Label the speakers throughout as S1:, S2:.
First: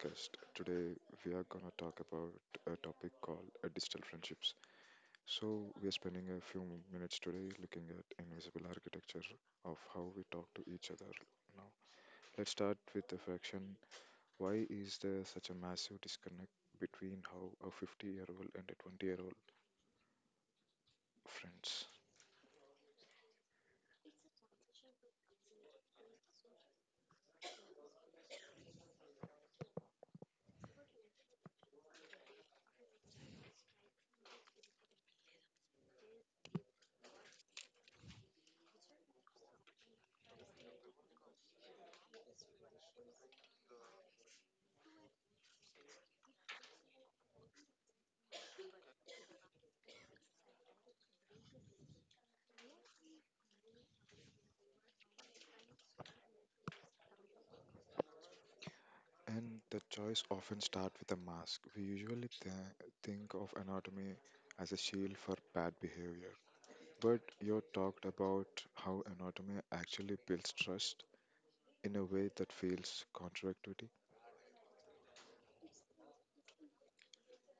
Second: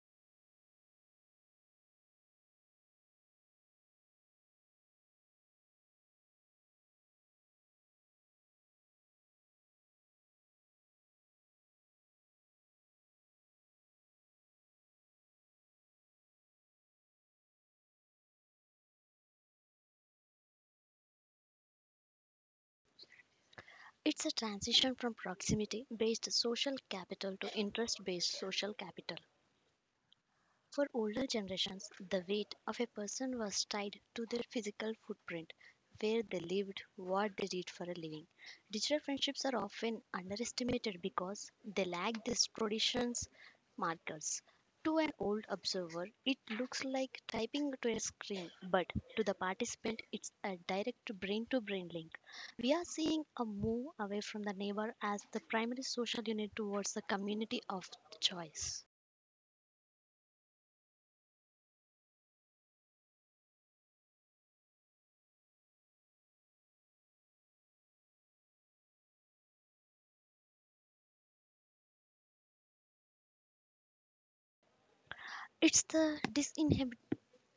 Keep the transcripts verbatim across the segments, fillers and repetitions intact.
S1: podcast. Today we are gonna talk about a topic called uh, digital friendships. So we are spending a few minutes today looking at invisible architecture of how we talk to each other. Now let's start with the fraction. Why is there such a massive disconnect between how a fifty-year-old and a twenty-year-old friends?
S2: It's a transition from proximity based social capital to interest based social capital. For older generations, the weight of a person was tied to their physical footprint, where they lived, what they did for a living. Digital friendships are often underestimated because they lack these traditions markers. To an old observer, it looks like typing to a screen, but to the participant, it's a direct brain to brain link. We are seeing a move away from the neighbor as the primary social unit towards the community of choice.
S1: And the choice often start with a mask. We usually th- think of anatomy as a shield for bad behavior. But you talked about how anatomy actually builds trust in a way that feels contradictory.
S2: It's the disinhibition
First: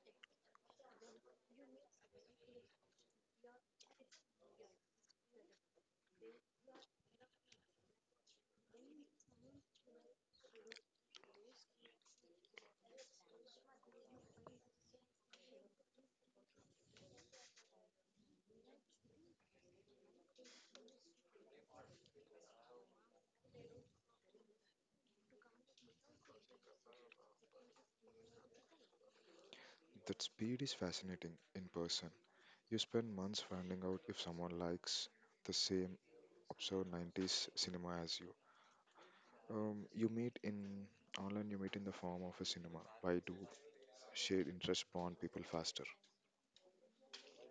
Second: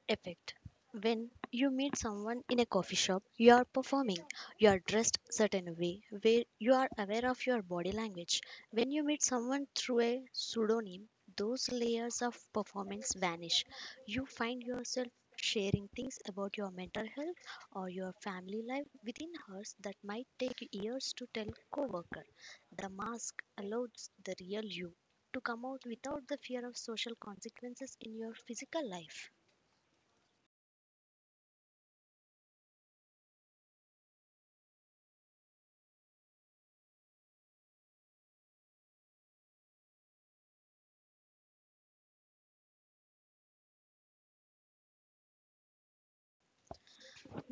S2: effect. When you meet someone in a coffee shop, you are performing. You are dressed certain way where you are aware of your body language. When you meet someone through a pseudonym, those layers of performance vanish. You find yourself sharing things about your mental health or your family life within hours that might take years to tell coworker. The mask allows the real you to come out without the fear of social consequences in your physical life.
S1: That speed is fascinating in person. You spend months finding out if someone likes the same absurd nineties cinema as you. Um, you meet in online, you meet in the form of a cinema. Why do shared interests bond people faster?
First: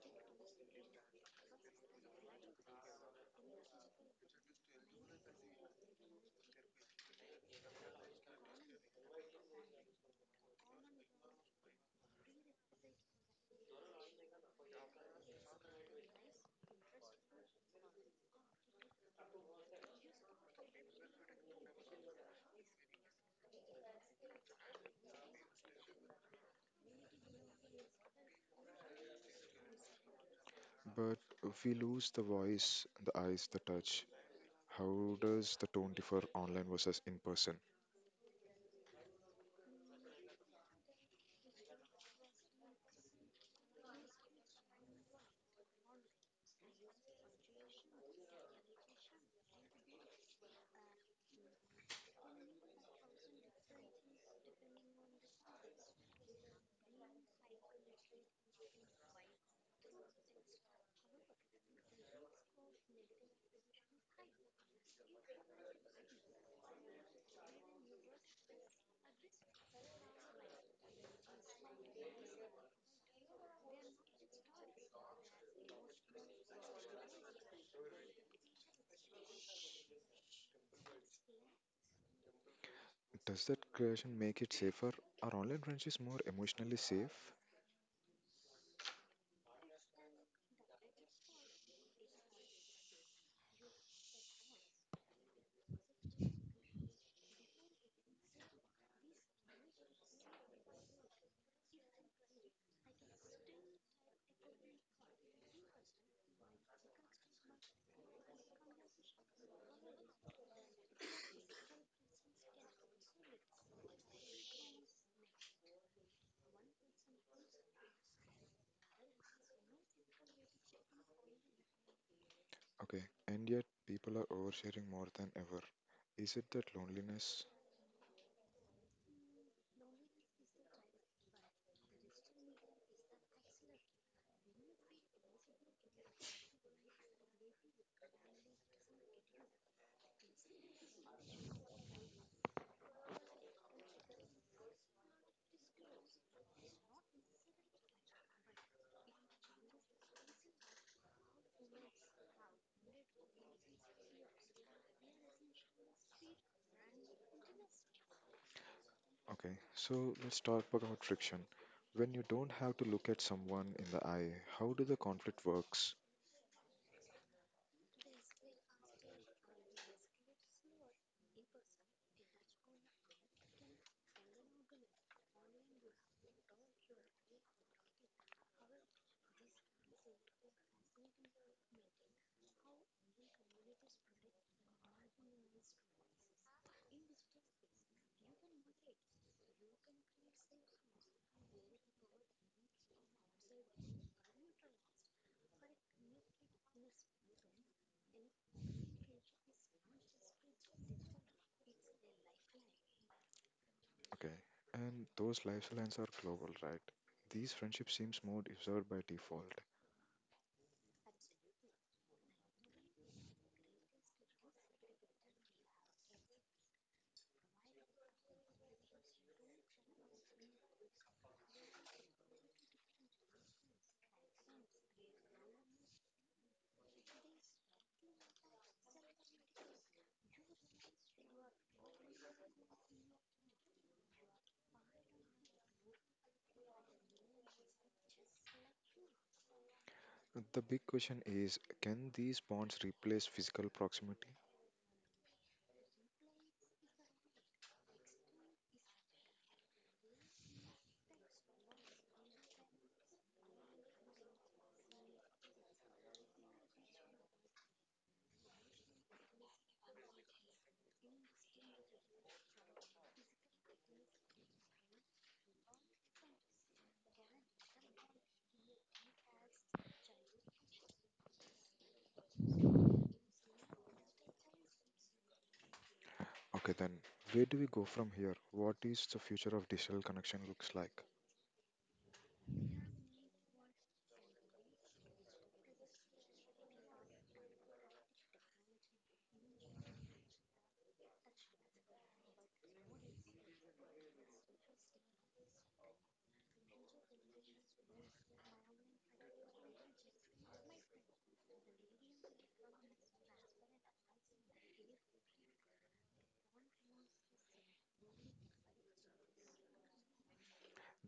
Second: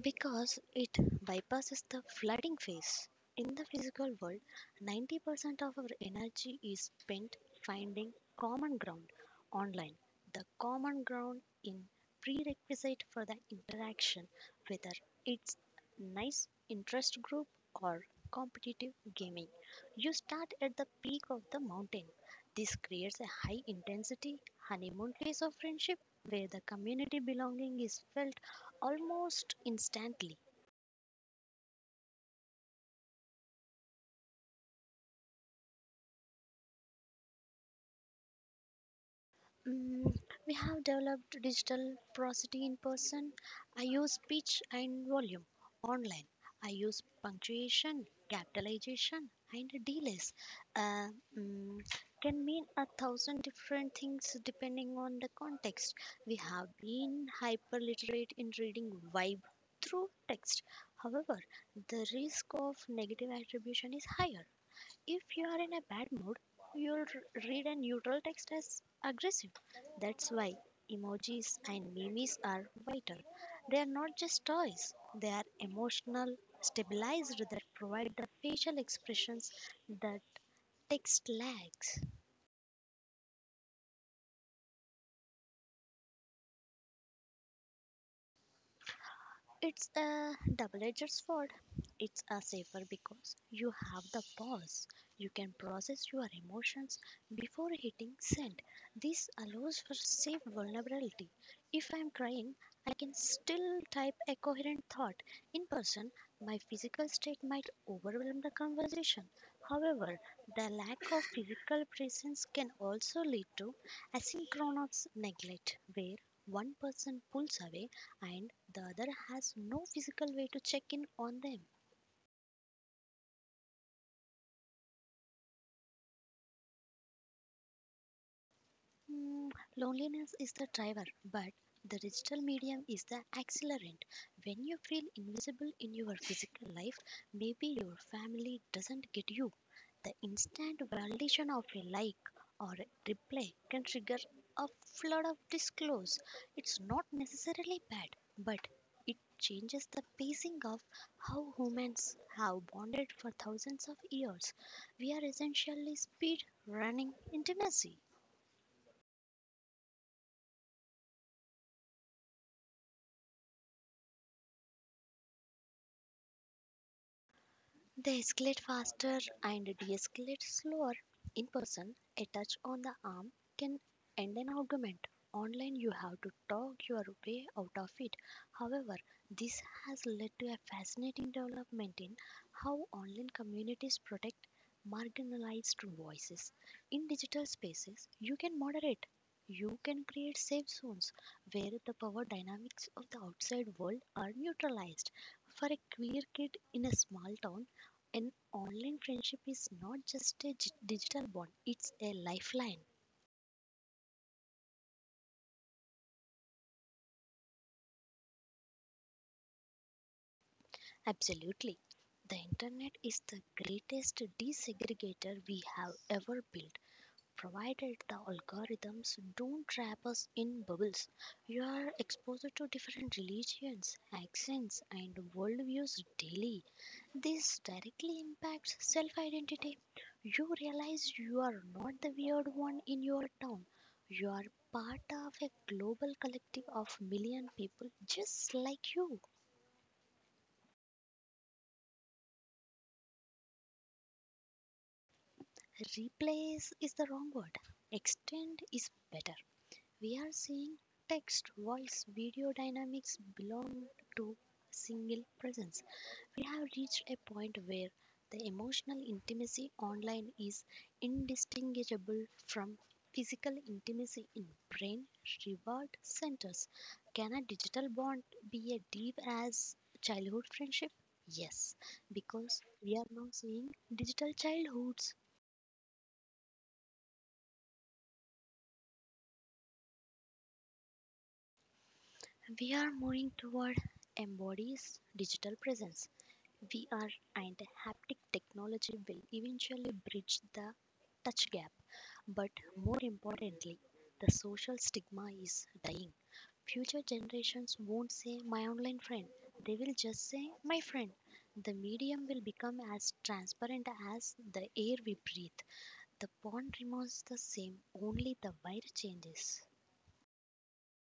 S2: Because it bypasses the flooding phase. In the physical world, ninety percent of our energy is spent finding common ground online. The common ground in prerequisite for the interaction, whether it's nice interest group or competitive gaming. You start at the peak of the mountain, this creates a high intensity honeymoon phase of friendship where the community belonging is felt almost instantly.
S1: But we lose the voice, the eyes, the touch, how does the tone differ online versus in person?
S2: Mm, we have developed digital prosody in person. I use pitch and volume. Online, I use punctuation, capitalization, and delays. Uh, mm, can mean a thousand different things depending on the context. We have been hyperliterate in reading vibe through text. However, the risk of negative attribution is higher. If you are in a bad mood, you'll r- read a neutral text as aggressive. That's why emojis and memes are vital. They are not just toys, they are emotional stabilizers that provide the facial expressions that text lacks.
S1: Does that creation make it safer? Are online friendships more emotionally safe?
S2: It's a double edged sword. It's a safer because you have the pause. You can process your emotions before hitting send. This allows for safe vulnerability. If I'm crying, I can still type a coherent thought. In person, my physical state might overwhelm the conversation. However, the lack of physical presence can also lead to asynchronous neglect, where one person pulls away and the other has no physical way to check in on them.
S1: Okay, and yet people are oversharing more than ever. Is it that loneliness?
S2: Mm, Loneliness is the driver, but the digital medium is the accelerant. When you feel invisible in your physical life, maybe your family doesn't get you. The instant validation of a like or a reply can trigger a flood of disclose. It's not necessarily bad, but it changes the pacing of how humans have bonded for thousands of years. We are essentially speed running intimacy.
S1: Okay, so let's talk about friction. When you don't have to look at someone in the eye, how do the conflict works?
S2: They escalate faster and de escalate slower. In person, a touch on the arm can end an argument. Online, you have to talk your way out of it. However, this has led to a fascinating development in how online communities protect marginalized voices. In digital spaces, you can moderate. You can create safe zones where the power dynamics of the outside world are neutralized. For a queer kid in a small town, an online friendship is not just a gi- digital bond, it's a lifeline.
S1: Okay, and those lifelines are global, right? These friendships seems more deserved by default.
S2: Absolutely. The internet is the greatest desegregator we have ever built, provided the algorithms don't trap us in bubbles. You are exposed to different religions, accents, and worldviews daily. This directly impacts self identity. You realize you are not the weird one in your town. You are part of a global collective of million people just like you.
S1: The big question is, can these bonds replace physical proximity?
S2: Replace is the wrong word. Extend is better. We are seeing text, voice, video dynamics belong to single presence. We have reached a point where the emotional intimacy online is indistinguishable from physical intimacy in brain reward centers. Can a digital bond be as deep as childhood friendship? Yes, because we are now seeing digital childhoods.
S1: Okay, then where do we go from here? What is the future of digital connection looks like?
S2: We are moving toward embodies digital presence. V R and haptic technology will eventually bridge the touch gap, but more importantly, the social stigma is dying. Future generations won't say my online friend, they will just say my friend. The medium will become as transparent as the air we breathe. The pond remains the same, only the wire changes.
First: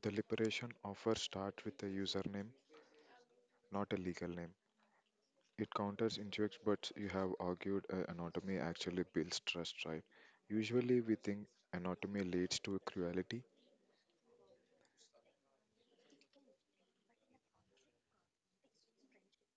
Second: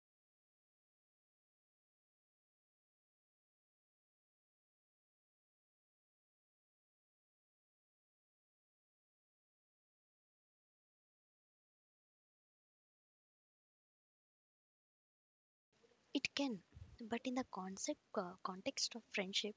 S1: The liberation offer starts with a username, not a legal name. It counters injects, but you have argued uh, anatomy actually builds trust, right? Usually we think anatomy leads to cruelty.
S2: It can, but in the concept uh, context of friendship,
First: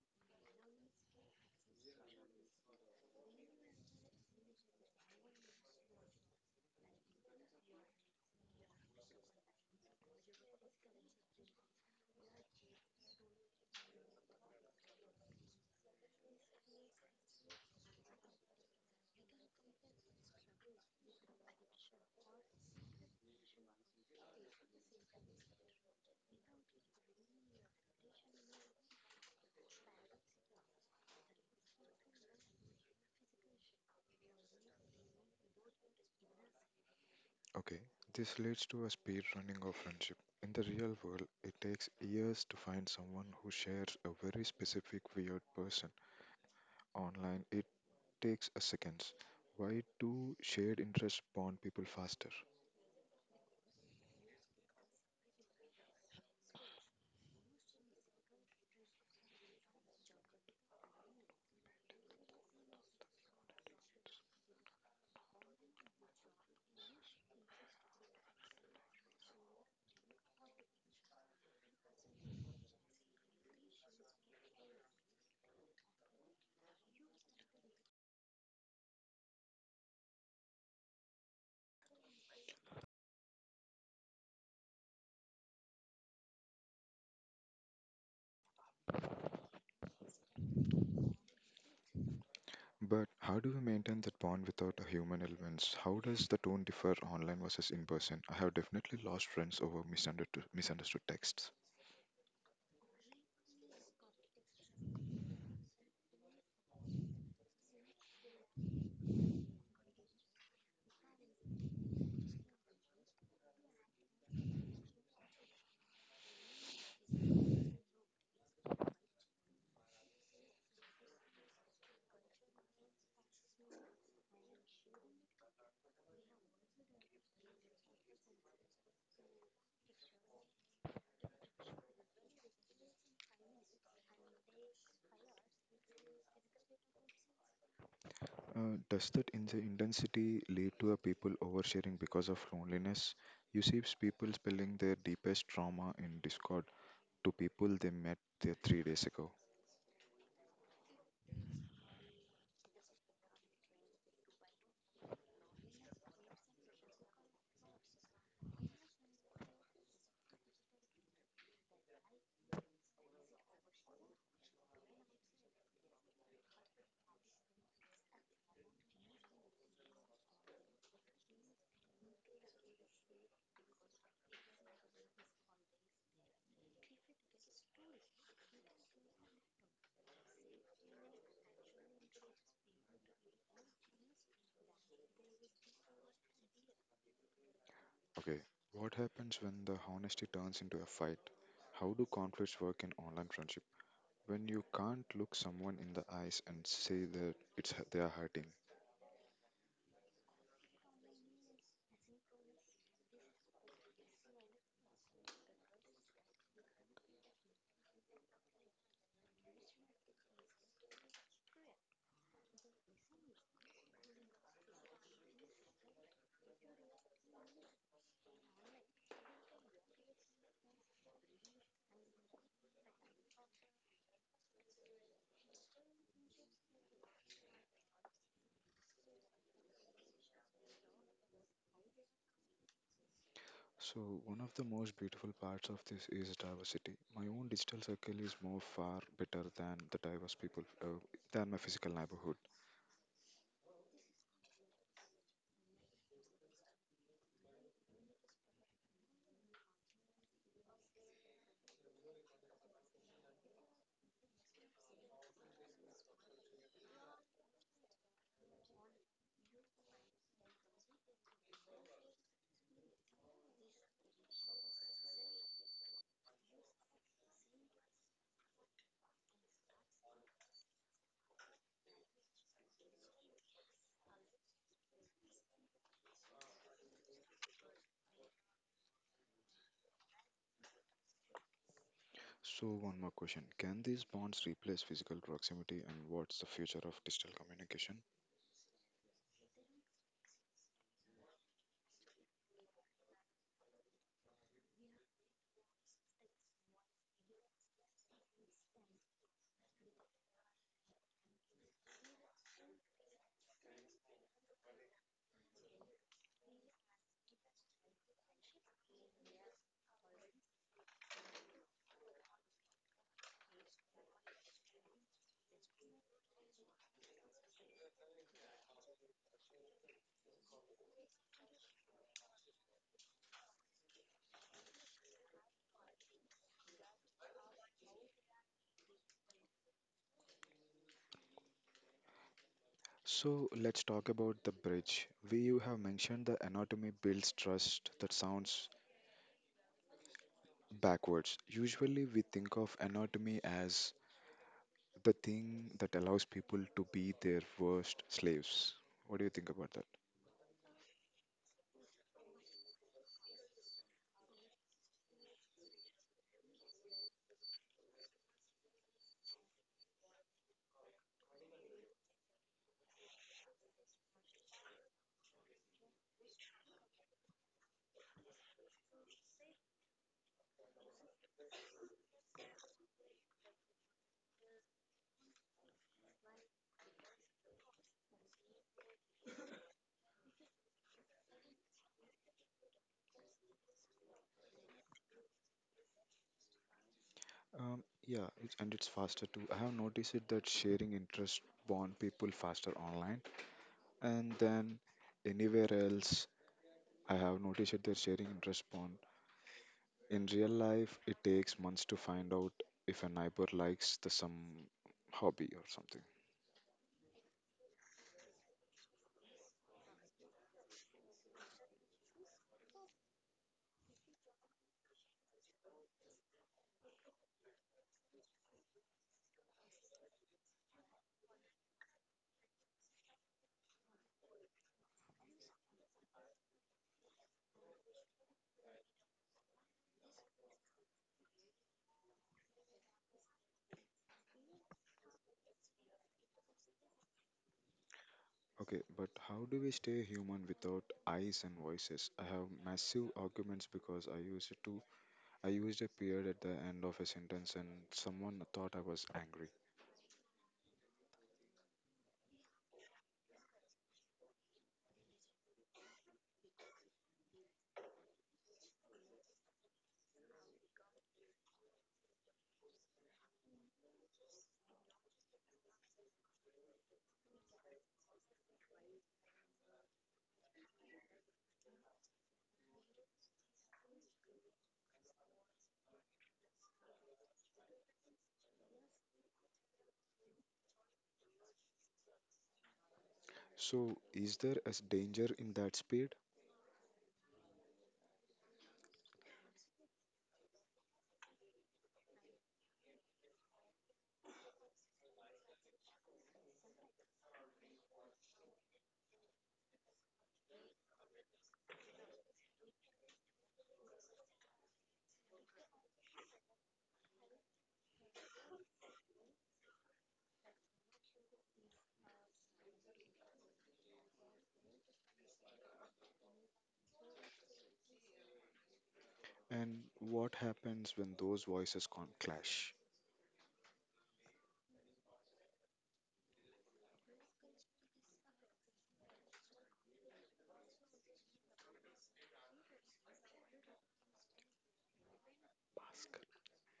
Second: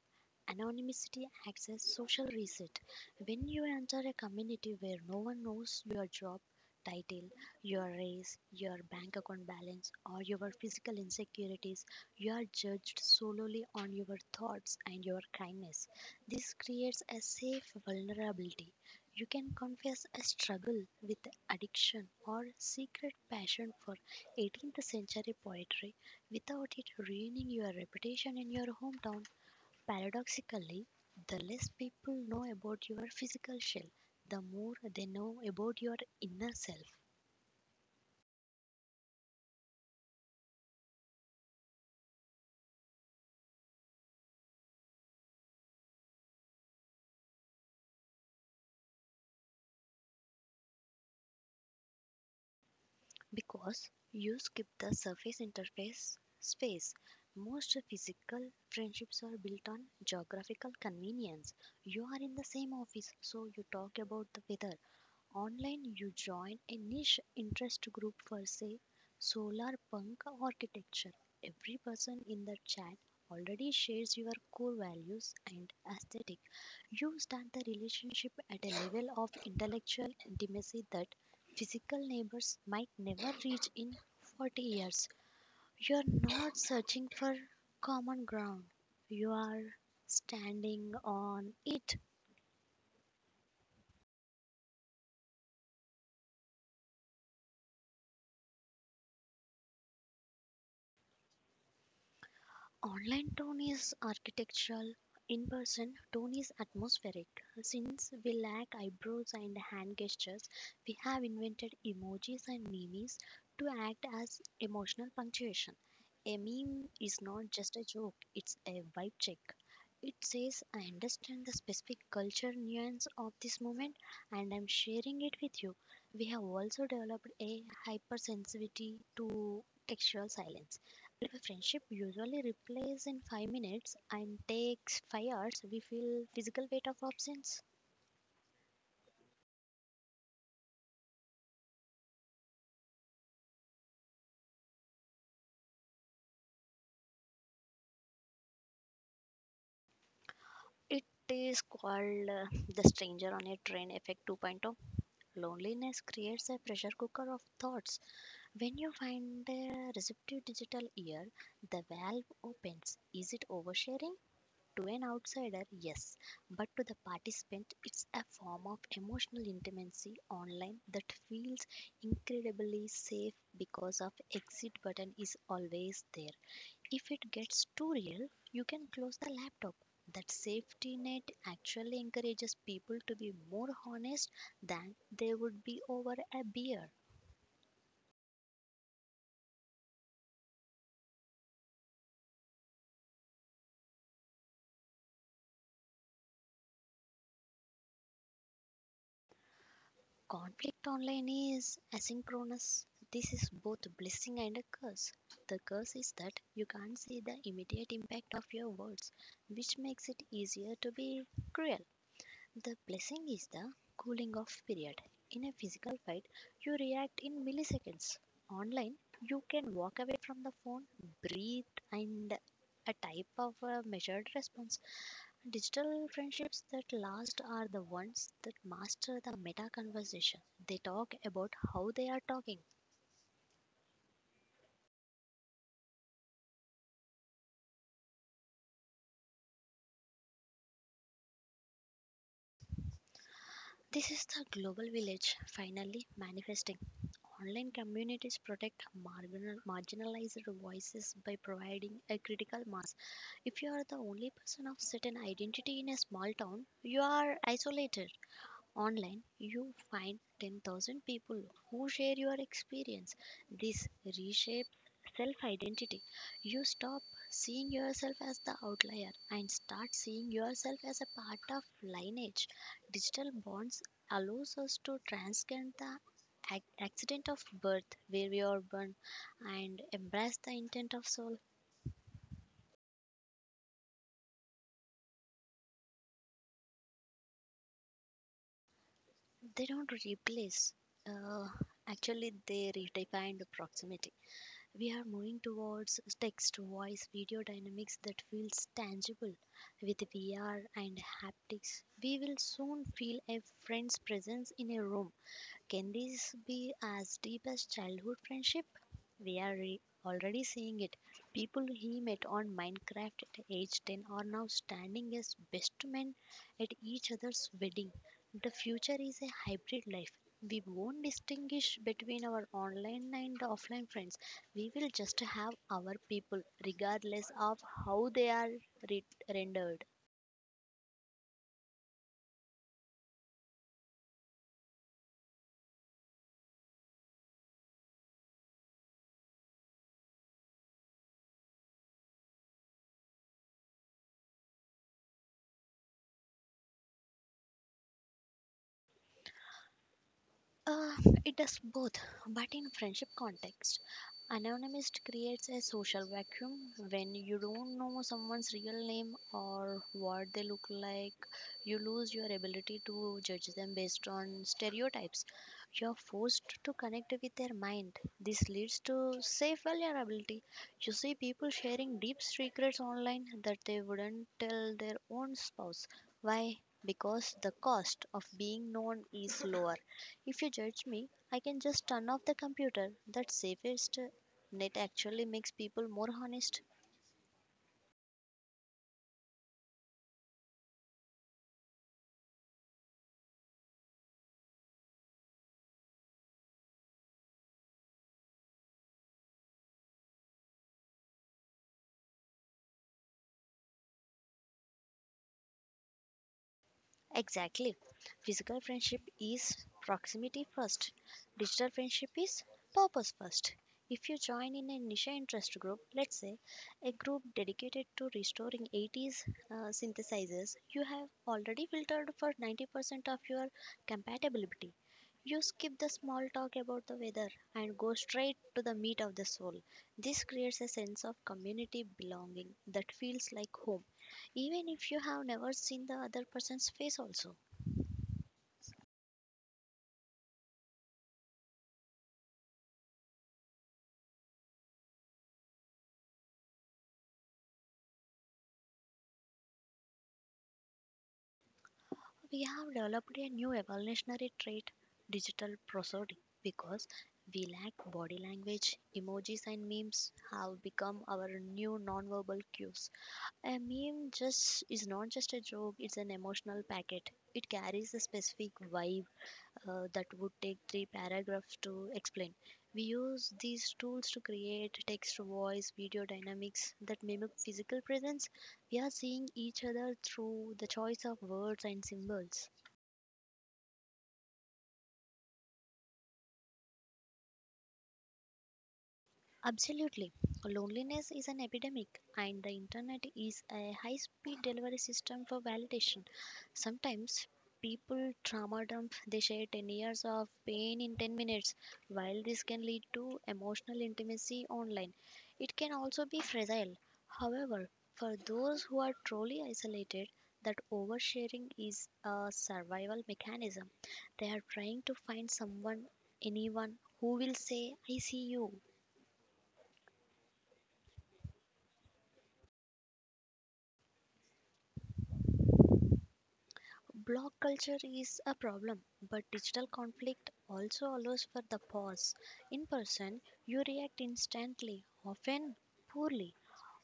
S2: anonymity acts as social reset. When you enter a community where no one knows your job title, your race, your bank account balance, or your physical insecurities, you are judged solely on your thoughts and your kindness. This creates a safe vulnerability. You can confess a struggle with addiction or secret passion for eighteenth century poetry without it ruining your reputation in your hometown. Paradoxically, the less people know about your physical shell, the more they know about your inner self.
S1: Okay, this leads to a speed running of friendship. In the real world, it takes years to find someone who shares a very specific weird person. Online, it takes a seconds. Why do shared interests bond people faster?
S2: Because you skip the surface interface space. Most physical friendships are built on geographical convenience. You are in the same office, so you talk about the weather. Online, you join a niche interest group for, say, solar punk architecture. Every person in the chat already shares your core values and aesthetic. You start the relationship at a level of intellectual intimacy that physical neighbors might never reach in forty years. You are not searching for common ground, you are standing on it.
S1: But how do we maintain that bond without a human elements? How does the tone differ online versus in person? I have definitely lost friends over misunderstood, misunderstood texts.
S2: Online tone is architectural, in person tone is atmospheric. Since we lack eyebrows and hand gestures, we have invented emojis and memes to act as emotional punctuation. A meme is not just a joke, it's a vibe check. It says, I understand the specific culture nuance of this moment and I'm sharing it with you. We have also developed a hypersensitivity to textual silence. A friendship usually replies in five minutes and takes five hours. We feel physical weight of absence.
S1: Uh, does that in the intensity lead to a people oversharing because of loneliness? You see people spilling their deepest trauma in Discord to people they met there three days ago.
S2: It is called uh, the stranger on a train effect 2.0. Loneliness creates a pressure cooker of thoughts. When you find a receptive digital ear, the valve opens. Is it oversharing? To an outsider, yes, but to the participant, it's a form of emotional intimacy online that feels incredibly safe because of exit button is always there. If it gets too real, you can close the laptop. That safety net actually encourages people to be more honest than they would be over a beer.
S1: Okay, what happens when the honesty turns into a fight? How do conflicts work in online friendships? When you can't look someone in the eyes and say that it's hu- they are hurting.
S2: Conflict online is asynchronous. This is both a blessing and a curse. The curse is that you can't see the immediate impact of your words, which makes it easier to be cruel. The blessing is the cooling off period. In a physical fight, you react in milliseconds. Online, you can walk away from the phone, breathe, and a type of uh, measured response. Digital friendships that last are the ones that master the meta conversation. They talk about how they are talking.
S1: So one of the most beautiful parts of this is diversity, my own digital circle is more far better than the diverse people uh, than my physical neighborhood.
S2: This is the global village finally manifesting. Online communities protect marginal, marginalized voices by providing a critical mass. If you are the only person of certain identity in a small town, you are isolated. Online, you find ten thousand people who share your experience. This reshapes self identity. You stop seeing yourself as the outlier and start seeing yourself as a part of lineage. Digital bonds allows us to transcend the ac- accident of birth where we are born and embrace the intent of soul.
S1: So one more question, can these bonds replace physical proximity and what's the future of digital communication?
S2: They don't replace, uh, actually they redefined proximity. We are moving towards text to voice video dynamics that feels tangible. With V R and haptics, we will soon feel a friend's presence in a room. Can this be as deep as childhood friendship? We are re- already seeing it. People he met on Minecraft at age ten are now standing as best men at each other's wedding. The future is a hybrid life. We won't distinguish between our online and offline friends. We will just have our people, regardless of how they are re- rendered.
S1: So let's talk about the bridge, we you have mentioned the anatomy builds trust, that sounds backwards. Usually we think of anatomy as the thing that allows people to be their worst slaves. What do you think about that?
S2: Uh, it does both, but in friendship context, anonymous creates a social vacuum. When you don't know someone's real name or what they look like, you lose your ability to judge them based on stereotypes. You're forced to connect with their mind. This leads to safe vulnerability. You see people sharing deep secrets online that they wouldn't tell their own spouse. Why? Because the cost of being known is lower. If you judge me, I can just turn off the computer. That safest net actually makes people more honest.
S1: Um, yeah, it's, and it's faster too. I have noticed it that sharing interest bond people faster online, and then anywhere else, I have noticed it that sharing interest bond. In real life, it takes months to find out if a neighbor likes the some hobby or something.
S2: Exactly. Physical friendship is proximity first. Digital friendship is purpose first. If you join in a niche interest group, let's say a group dedicated to restoring eighties uh, synthesizers, you have already filtered for ninety percent of your compatibility. You skip the small talk about the weather and go straight to the meat of the soul. This creates a sense of community belonging that feels like home even if you have never seen the other person's face also.
S1: Okay, but how do we stay human without eyes and voices? I have massive arguments because I use it to I used a period at the end of a sentence and someone thought I was angry.
S2: We have developed a new evolutionary trait, digital prosody, because we lack body language. Emojis and memes have become our new nonverbal cues. A meme just is not just a joke, it's an emotional packet. It carries a specific vibe uh, that would take three paragraphs to explain. We use these tools to create text, voice, video dynamics that mimic physical presence. We are seeing each other through the choice of words and symbols.
S1: So, is there a s- danger in that speed?
S2: Absolutely. Loneliness is an epidemic, and the internet is a high speed delivery system for validation. Sometimes people trauma dump, they share ten years of pain in ten minutes. While this can lead to emotional intimacy online, it can also be fragile. However, for those who are truly isolated, that oversharing is a survival mechanism. They are trying to find someone, anyone, who will say, I see you.
S1: And what happens when those voices con- clash?
S2: Block culture is a problem, but digital conflict also allows for the pause. In person, you react instantly, often poorly.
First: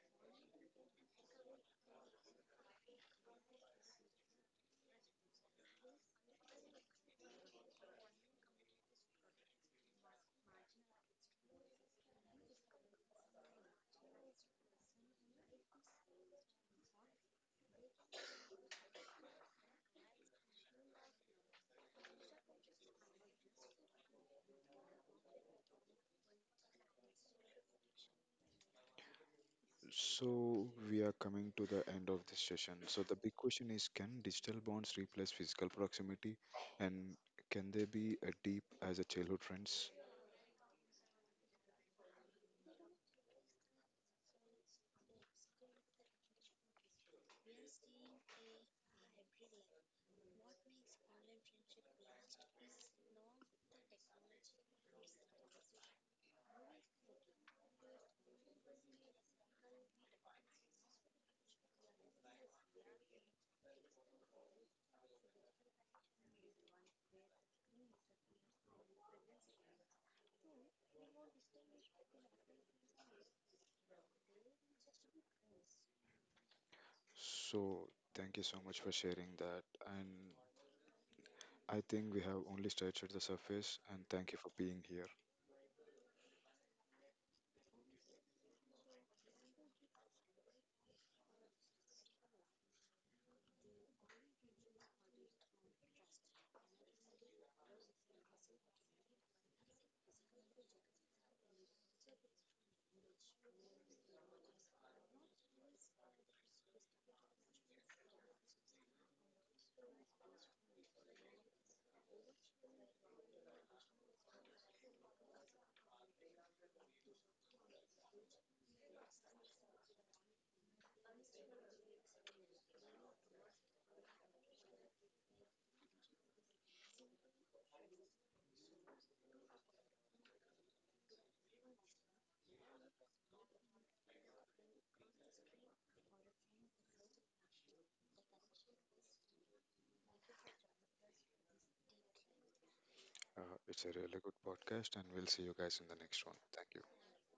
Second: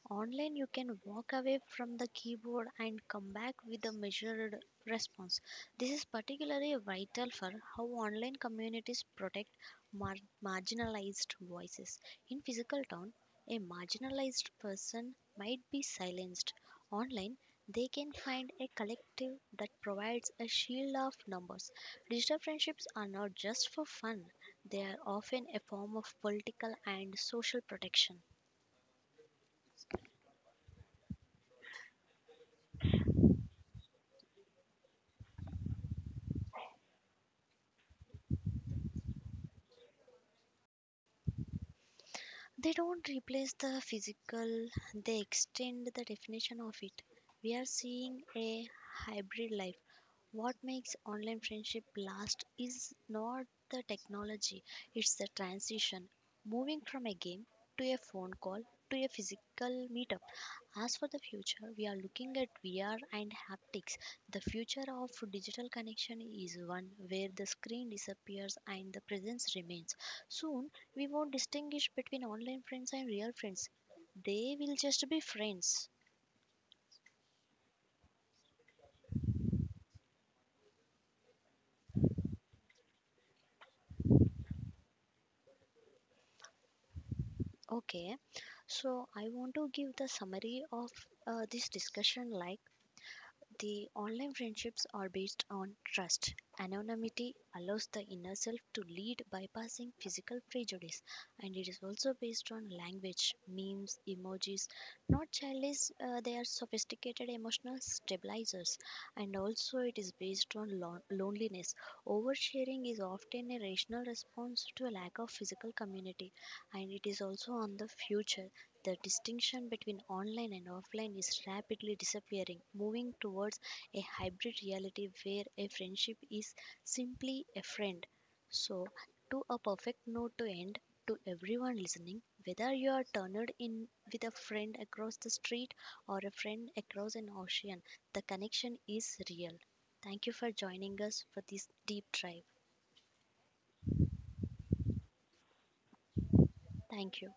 S2: Online, you can walk away from the keyboard and come back with a measured response. This is particularly vital for how online communities protect mar- marginalized voices. In physical town, a marginalized person might be silenced. Online, they can find a collective that provides a shield of numbers. Digital friendships are not just for fun, they are often a form of political and social protection.
S1: So, we are coming to the end of this session. So, the big question is can digital bonds replace physical proximity? And can they be as deep as a childhood friends?
S2: They don't replace the physical, they extend the definition of it. We are seeing a hybrid life. What makes online friendship last is not the technology, it's the transition. Moving from a game to a phone call to a physical meetup. As for the future, we are looking at V R and haptics. The future of digital connection is one where the screen disappears and the presence remains. Soon, we won't distinguish between online friends and real friends. They will just be friends.
S1: So, thank you so much for sharing that. And I think we have only scratched the surface, and thank you for being here.
S2: Okay, so I want to give the summary of uh, this discussion like. The online friendships are based on trust. Anonymity allows the inner self to lead, bypassing physical prejudice, and it is also based on language, memes, emojis. Not childish, uh, they are sophisticated emotional stabilizers, and also it is based on lon- loneliness. Oversharing is often a rational response to a lack of physical community, and it is also on the future. The distinction between online and offline is rapidly disappearing, moving towards a hybrid reality where a friendship is simply a friend. So, to a perfect note to end, to everyone listening, whether you are turned in with a friend across the street or a friend across an ocean, the connection is real. Thank you for joining us for this deep dive.
S1: Uh, it's a really good podcast, and we'll see you guys in the next one. Thank you.
S2: Thank you.